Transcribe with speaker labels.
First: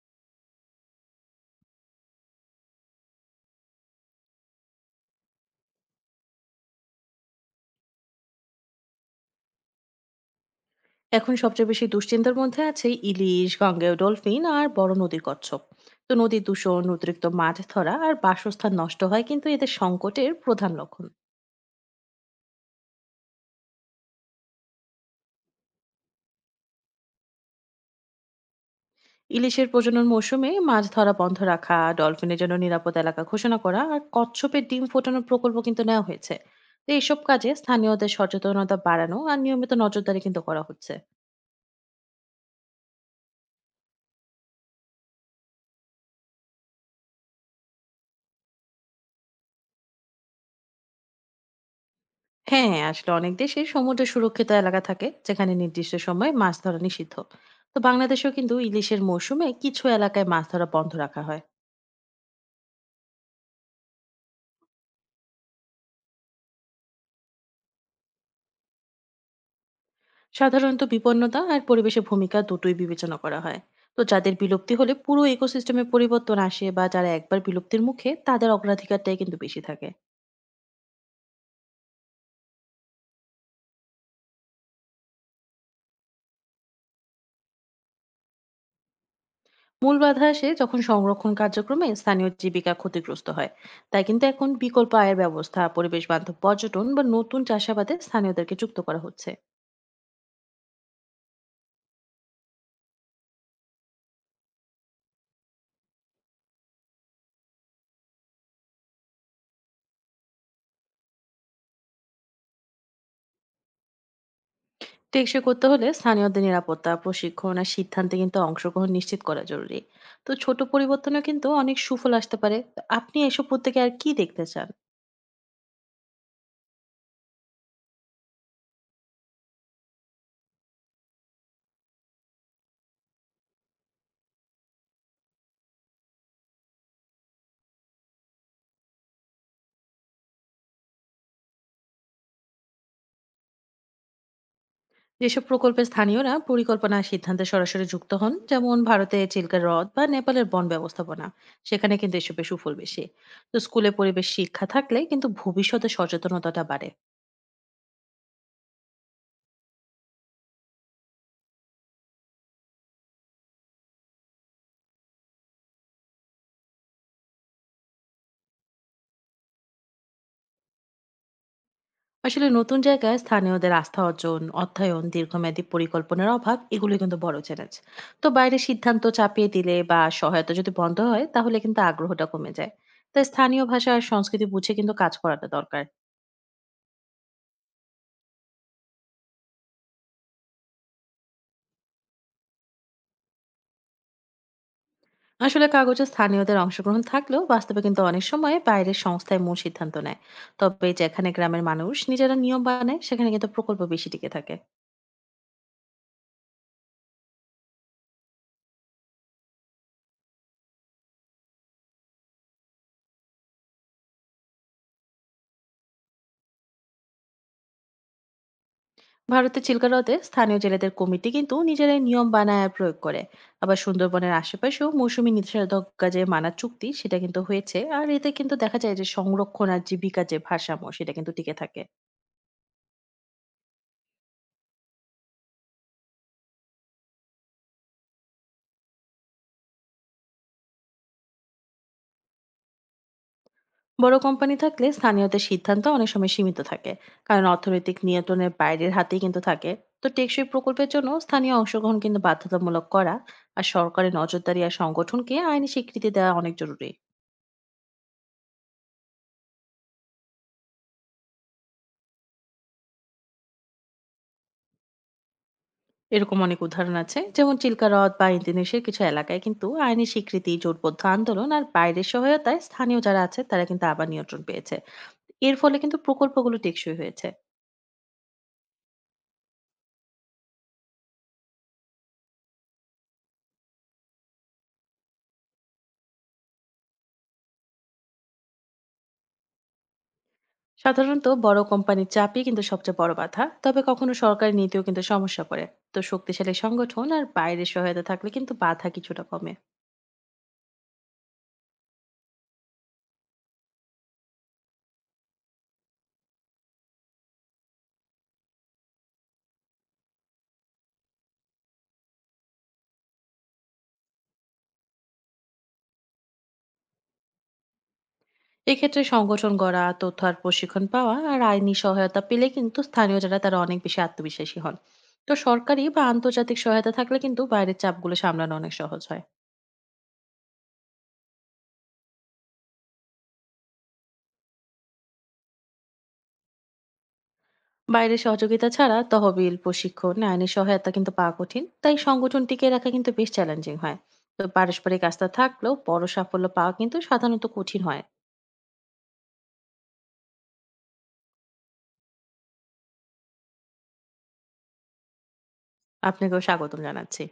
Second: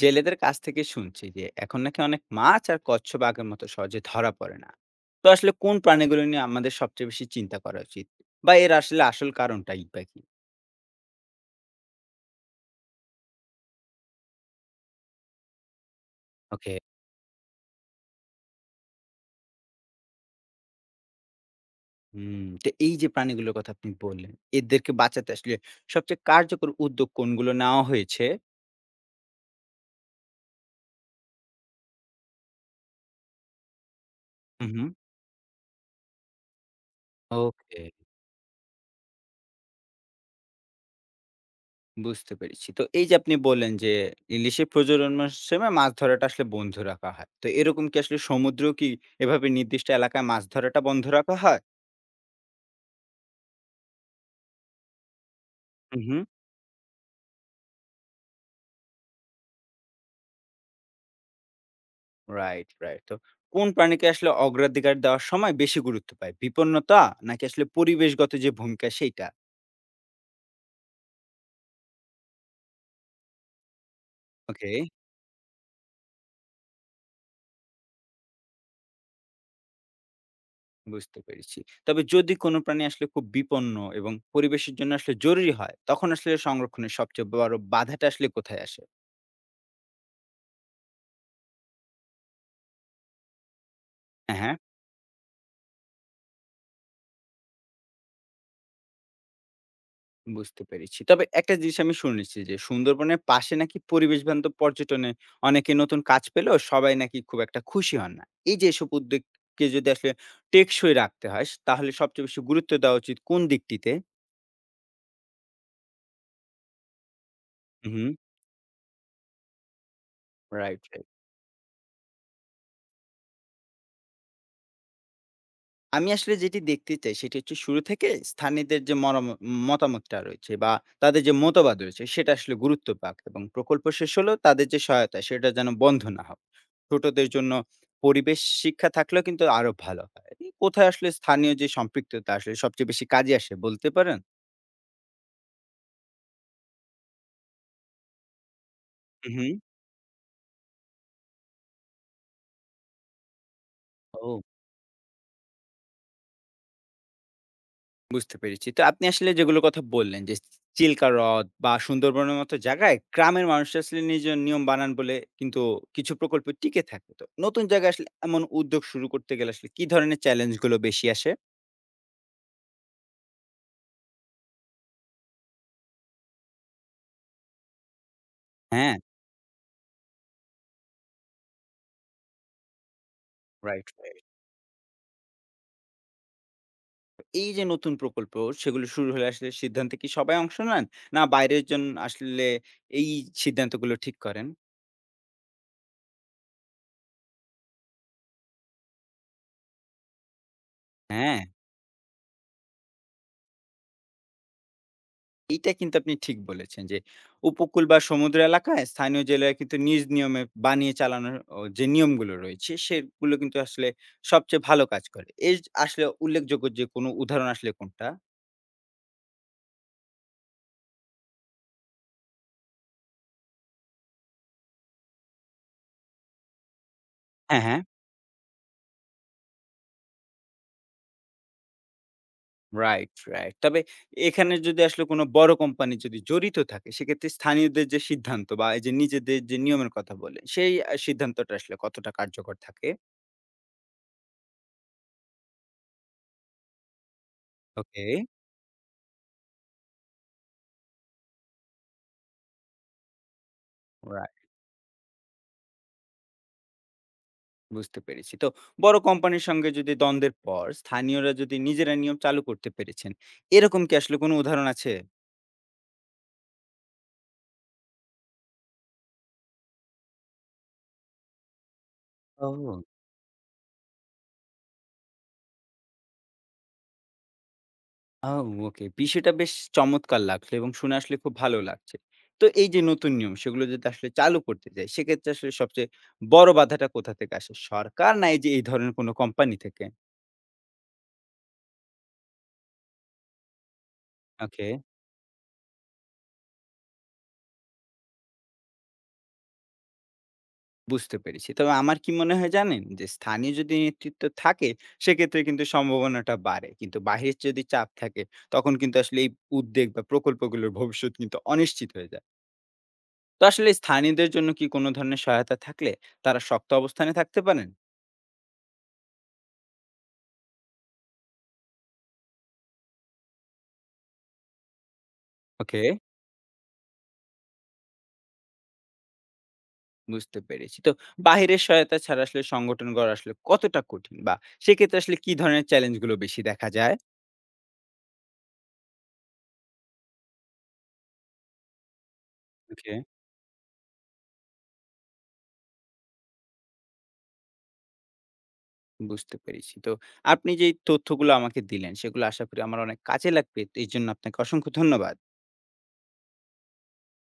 Speaker 1: জেলেদের কাছ থেকে শুনছি যে এখন নাকি অনেক মাছ আর কচ্ছপ আগের মতো সহজে ধরা পড়ে না। তো আসলে কোন প্রাণীগুলো নিয়ে আমাদের সবচেয়ে বেশি চিন্তা করা উচিত, বা এর আসলে আসল কারণটাই বা কি?
Speaker 2: এখন সবচেয়ে বেশি দুশ্চিন্তার মধ্যে আছে ইলিশ গঙ্গেয় ডলফিন আর বড় নদীর কচ্ছপ। তো নদী
Speaker 1: ওকে।
Speaker 2: দূষণ অতিরিক্ত মাছ ধরা আর বাসস্থান নষ্ট হয় কিন্তু এদের সংকটের প্রধান লক্ষণ।
Speaker 1: হুম, তো এই যে প্রাণীগুলোর কথা আপনি বললেন, এদেরকে বাঁচাতে আসলে সবচেয়ে কার্যকর উদ্যোগ কোনগুলো নেওয়া হয়েছে?
Speaker 2: ইলিশের প্রজনন মৌসুমে মাছ ধরা বন্ধ রাখা ডলফিনের জন্য নিরাপদ এলাকা ঘোষণা করা আর কচ্ছপের
Speaker 1: হুম
Speaker 2: ডিম
Speaker 1: হুম
Speaker 2: ফোটানোর প্রকল্প কিন্তু নেওয়া হয়েছে। তো এইসব কাজে
Speaker 1: ওকে,
Speaker 2: স্থানীয়দের সচেতনতা বাড়ানো আর নিয়মিত নজরদারি কিন্তু করা হচ্ছে।
Speaker 1: বুঝতে পেরেছি। তো এই যে আপনি বললেন যে ইলিশে প্রজননের সময় মাছ ধরাটা আসলে বন্ধ রাখা হয়, তো এরকম কি আসলে সমুদ্র এভাবে নির্দিষ্ট এলাকায় মাছ ধরাটা বন্ধ রাখা হয়?
Speaker 2: হ্যাঁ, হ্যাঁ, আসলে অনেক দেশে সমুদ্র সুরক্ষিত এলাকা থাকে যেখানে নির্দিষ্ট
Speaker 1: হুম হুম
Speaker 2: সময়ে মাছ ধরা নিষিদ্ধ। তো বাংলাদেশেও কিন্তু ইলিশের মৌসুমে কিছু এলাকায় মাছ ধরা বন্ধ রাখা হয়।
Speaker 1: Right, right. তো কোন প্রাণীকে আসলে অগ্রাধিকার দেওয়ার সময় বেশি গুরুত্ব পায়? বিপন্নতা, নাকি আসলে পরিবেশগত যে ভূমিকা সেইটা?
Speaker 2: সাধারণত বিপন্নতা আর পরিবেশের ভূমিকা দুটোই বিবেচনা করা হয়। তো যাদের
Speaker 1: ওকে,
Speaker 2: বিলুপ্তি হলে পুরো ইকোসিস্টেমে পরিবর্তন আসে বা যারা একবার বিলুপ্তির মুখে তাদের অগ্রাধিকারটাই কিন্তু বেশি থাকে।
Speaker 1: বুঝতে পেরেছি। তবে যদি কোনো প্রাণী আসলে খুব বিপন্ন এবং পরিবেশের জন্য আসলে জরুরি হয়, তখন আসলে সংরক্ষণের সবচেয়ে বড় বাধাটা আসলে কোথায় আসে?
Speaker 2: মূল বাধা আসে যখন সংরক্ষণ কার্যক্রমে স্থানীয় জীবিকা ক্ষতিগ্রস্ত হয়। তাই কিন্তু
Speaker 1: হ্যাঁ,
Speaker 2: এখন
Speaker 1: হ্যাঁ।
Speaker 2: বিকল্প আয়ের ব্যবস্থা, পরিবেশ বান্ধব পর্যটন বা নতুন চাষাবাদে স্থানীয়দেরকে যুক্ত করা হচ্ছে।
Speaker 1: বুঝতে পেরেছি। তবে একটা জিনিস আমি শুনেছি যে, সুন্দরবনের পাশে নাকি পরিবেশ বান্ধব পর্যটনে অনেকে নতুন কাজ পেলেও সবাই নাকি খুব একটা খুশি হন না। এই যে এসব উদ্যোগকে যদি আসলে টেকসই রাখতে হয়, তাহলে সবচেয়ে বেশি গুরুত্ব দেওয়া উচিত কোন দিকটিতে?
Speaker 2: টেকসই করতে হলে স্থানীয়দের নিরাপত্তা প্রশিক্ষণ আর
Speaker 1: হু, হু।
Speaker 2: সিদ্ধান্তে কিন্তু অংশগ্রহণ নিশ্চিত করা জরুরি। তো ছোট
Speaker 1: রাইট, রাইট।
Speaker 2: পরিবর্তনও কিন্তু অনেক সুফল আসতে পারে। তো আপনি এসব প্রত্যেকে আর কি দেখতে চান?
Speaker 1: আমি আসলে যেটি দেখতে চাই সেটি হচ্ছে শুরু থেকে স্থানীয়দের যে মতামতটা রয়েছে, বা তাদের যে মতবাদ রয়েছে সেটা আসলে গুরুত্ব পাক এবং প্রকল্প শেষ হলেও তাদের যে সহায়তা সেটা যেন বন্ধ না হয়। ছোটদের জন্য পরিবেশ শিক্ষা থাকলেও কিন্তু আরো ভালো হয়। কোথায় আসলে স্থানীয় যে সম্পৃক্ততা আসলে সবচেয়ে বেশি কাজে আসে বলতে পারেন?
Speaker 2: যেসব প্রকল্পে স্থানীয়রা পরিকল্পনা আর সিদ্ধান্তে সরাসরি যুক্ত হন যেমন ভারতে
Speaker 1: হুম।
Speaker 2: চিল্কা হ্রদ বা নেপালের বন ব্যবস্থাপনা, সেখানে কিন্তু এসবের সুফল বেশি। তো স্কুলে পরিবেশ
Speaker 1: ও,
Speaker 2: শিক্ষা থাকলে কিন্তু ভবিষ্যতে সচেতনতাটা বাড়ে।
Speaker 1: বুঝতে পেরেছি। তো আপনি আসলে যেগুলোর কথা বললেন যে, চিল্কা হ্রদ বা সুন্দরবনের মতো জায়গায় গ্রামের মানুষ আসলে নিজ নিয়ম বানান বলে কিন্তু কিছু প্রকল্প টিকে থাকে। তো নতুন জায়গায় আসলে এমন উদ্যোগ শুরু করতে গেলে আসলে কি ধরনের চ্যালেঞ্জ গুলো বেশি আসে?
Speaker 2: আসলে নতুন জায়গায় স্থানীয়দের আস্থা অর্জন অর্থায়ন দীর্ঘমেয়াদী পরিকল্পনার অভাব এগুলো কিন্তু বড় চ্যালেঞ্জ। তো বাইরে
Speaker 1: হ্যাঁ,
Speaker 2: সিদ্ধান্ত চাপিয়ে দিলে বা সহায়তা যদি বন্ধ হয় তাহলে কিন্তু আগ্রহটা কমে যায়। তাই স্থানীয়
Speaker 1: রাইট,
Speaker 2: ভাষা আর
Speaker 1: রাইট।
Speaker 2: সংস্কৃতি বুঝে কিন্তু কাজ করাটা দরকার।
Speaker 1: এই যে নতুন প্রকল্প সেগুলো শুরু হলে আসলে সিদ্ধান্তে কি সবাই অংশ নেন? না বাইরের জন আসলে এই সিদ্ধান্তগুলো ঠিক করেন?
Speaker 2: আসলে কাগজে স্থানীয়দের অংশগ্রহণ থাকলেও বাস্তবে কিন্তু অনেক সময় বাইরের সংস্থায় মূল সিদ্ধান্ত নেয়। তবে যেখানে
Speaker 1: হ্যাঁ।
Speaker 2: গ্রামের মানুষ নিজেরা নিয়ম বানায় সেখানে কিন্তু প্রকল্প বেশি টিকে থাকে।
Speaker 1: এইটা কিন্তু আপনি ঠিক বলেছেন যে, উপকূল বা সমুদ্র এলাকায় স্থানীয় জেলেরা কিন্তু নিজ নিয়মে বানিয়ে চালানোর যে নিয়মগুলো রয়েছে, সেগুলো কিন্তু আসলে সবচেয়ে ভালো কাজ করে। এর আসলে উল্লেখযোগ্য যে কোনো উদাহরণ আসলে কোনটা?
Speaker 2: ভারতের চিল্কা হ্রদে স্থানীয় জেলেদের কমিটি কিন্তু নিজেরাই নিয়ম বানায় আর প্রয়োগ করে। আবার সুন্দরবনের আশেপাশেও মৌসুমী নিষেধাজ্ঞা যে মানা চুক্তি সেটা কিন্তু
Speaker 1: হ্যাঁ,
Speaker 2: হয়েছে,
Speaker 1: হ্যাঁ।
Speaker 2: আর এতে কিন্তু দেখা যায় যে সংরক্ষণ আর জীবিকা যে ভারসাম্য সেটা কিন্তু টিকে থাকে।
Speaker 1: Right, right. তবে এখানে যদি আসলে কোনো বড় কোম্পানি যদি জড়িত থাকে, সেক্ষেত্রে স্থানীয়দের যে সিদ্ধান্ত বা এই যে নিজেদের যে নিয়মের কথা বললেন, সেই সিদ্ধান্তটা আসলে কতটা কার্যকর থাকে?
Speaker 2: বড় কোম্পানি থাকলে স্থানীয়দের সিদ্ধান্ত অনেক সময় সীমিত থাকে, কারণ অর্থনৈতিক
Speaker 1: ওকে।
Speaker 2: নিয়ন্ত্রণের বাইরের হাতেই কিন্তু থাকে। তো টেকসই প্রকল্পের জন্য স্থানীয় অংশগ্রহণ কিন্তু বাধ্যতামূলক করা আর সরকারের নজরদারি আর সংগঠনকে আইনি স্বীকৃতি দেওয়া অনেক জরুরি।
Speaker 1: বুঝতে পেরেছি। তো বড় কোম্পানির সঙ্গে যদি দ্বন্দ্বের পর স্থানীয়রা যদি নিজেরা নিয়ম চালু করতে পেরেছেন, এরকম কি আসলে কোনো উদাহরণ আছে?
Speaker 2: এরকম অনেক উদাহরণ আছে, যেমন চিল্কা হ্রদ বা ইন্দোনেশিয়ার কিছু এলাকায় কিন্তু আইনি স্বীকৃতি জোটবদ্ধ আন্দোলন আর বাইরের সহায়তায়
Speaker 1: ও,
Speaker 2: স্থানীয় যারা আছে তারা কিন্তু আবার নিয়ন্ত্রণ পেয়েছে। এর ফলে কিন্তু প্রকল্পগুলো টেকসই হয়েছে।
Speaker 1: ও, ওকে। বিষয়টা বেশ চমৎকার লাগলো এবং শুনে আসলে খুব ভালো লাগছে। তো এই যে নতুন নিয়ম সেগুলো যদি আসলে চালু করতে যাই, সেক্ষেত্রে আসলে সবচেয়ে বড় বাধাটা কোথা থেকে আসে? সরকার, না এই যে এই ধরনের কোনো কোম্পানি থেকে?
Speaker 2: সাধারণত বড় কোম্পানির চাপই কিন্তু সবচেয়ে বড় বাধা, তবে কখনো সরকারি
Speaker 1: ওকে।
Speaker 2: নীতিও কিন্তু সমস্যা করে। তো শক্তিশালী সংগঠন আর বাইরের সহায়তা থাকলে কিন্তু বাধা কিছুটা কমে।
Speaker 1: বুঝতে পেরেছি। তবে আমার কি মনে হয় জানেন? যে স্থানীয় যদি নেতৃত্ব থাকে, সেক্ষেত্রে কিন্তু সম্ভাবনাটা বাড়ে। কিন্তু বাহিরের যদি চাপ থাকে, তখন কিন্তু আসলে এই উদ্বেগ বা প্রকল্পগুলোর ভবিষ্যৎ কিন্তু অনিশ্চিত হয়ে যায়। তো আসলে স্থানীয়দের জন্য কি কোনো ধরনের সহায়তা থাকলে তারা শক্ত অবস্থানে থাকতে পারেন?
Speaker 2: এক্ষেত্রে সংগঠন গড়া, তথ্য আর প্রশিক্ষণ পাওয়া আর আইনি সহায়তা পেলে কিন্তু স্থানীয় যারা তারা অনেক বেশি আত্মবিশ্বাসী হন। তো
Speaker 1: ওকে,
Speaker 2: সরকারি বা আন্তর্জাতিক সহায়তা থাকলে কিন্তু বাইরের চাপগুলো সামলানো অনেক সহজ হয়।
Speaker 1: বুঝতে পেরেছি। তো বাহিরের সহায়তা ছাড়া আসলে সংগঠন গড়া আসলে কতটা কঠিন, বা সেক্ষেত্রে আসলে কি ধরনের চ্যালেঞ্জগুলো বেশি দেখা যায়?
Speaker 2: বাইরের সহযোগিতা ছাড়া তহবিল প্রশিক্ষণ আইনি সহায়তা কিন্তু পাওয়া কঠিন, তাই সংগঠন টিকিয়ে রাখা
Speaker 1: ওকে।
Speaker 2: কিন্তু বেশ চ্যালেঞ্জিং হয়। তো পারস্পরিক আস্থা থাকলেও বড় সাফল্য পাওয়া কিন্তু সাধারণত কঠিন হয়।
Speaker 1: বুঝতে পেরেছি। তো আপনি যেই তথ্যগুলো আমাকে দিলেন, সেগুলো আশা করি আমার অনেক কাজে লাগবে। তো এজন্য আপনাকে অসংখ্য ধন্যবাদ।
Speaker 2: আপনাকেও স্বাগতম জানাচ্ছি।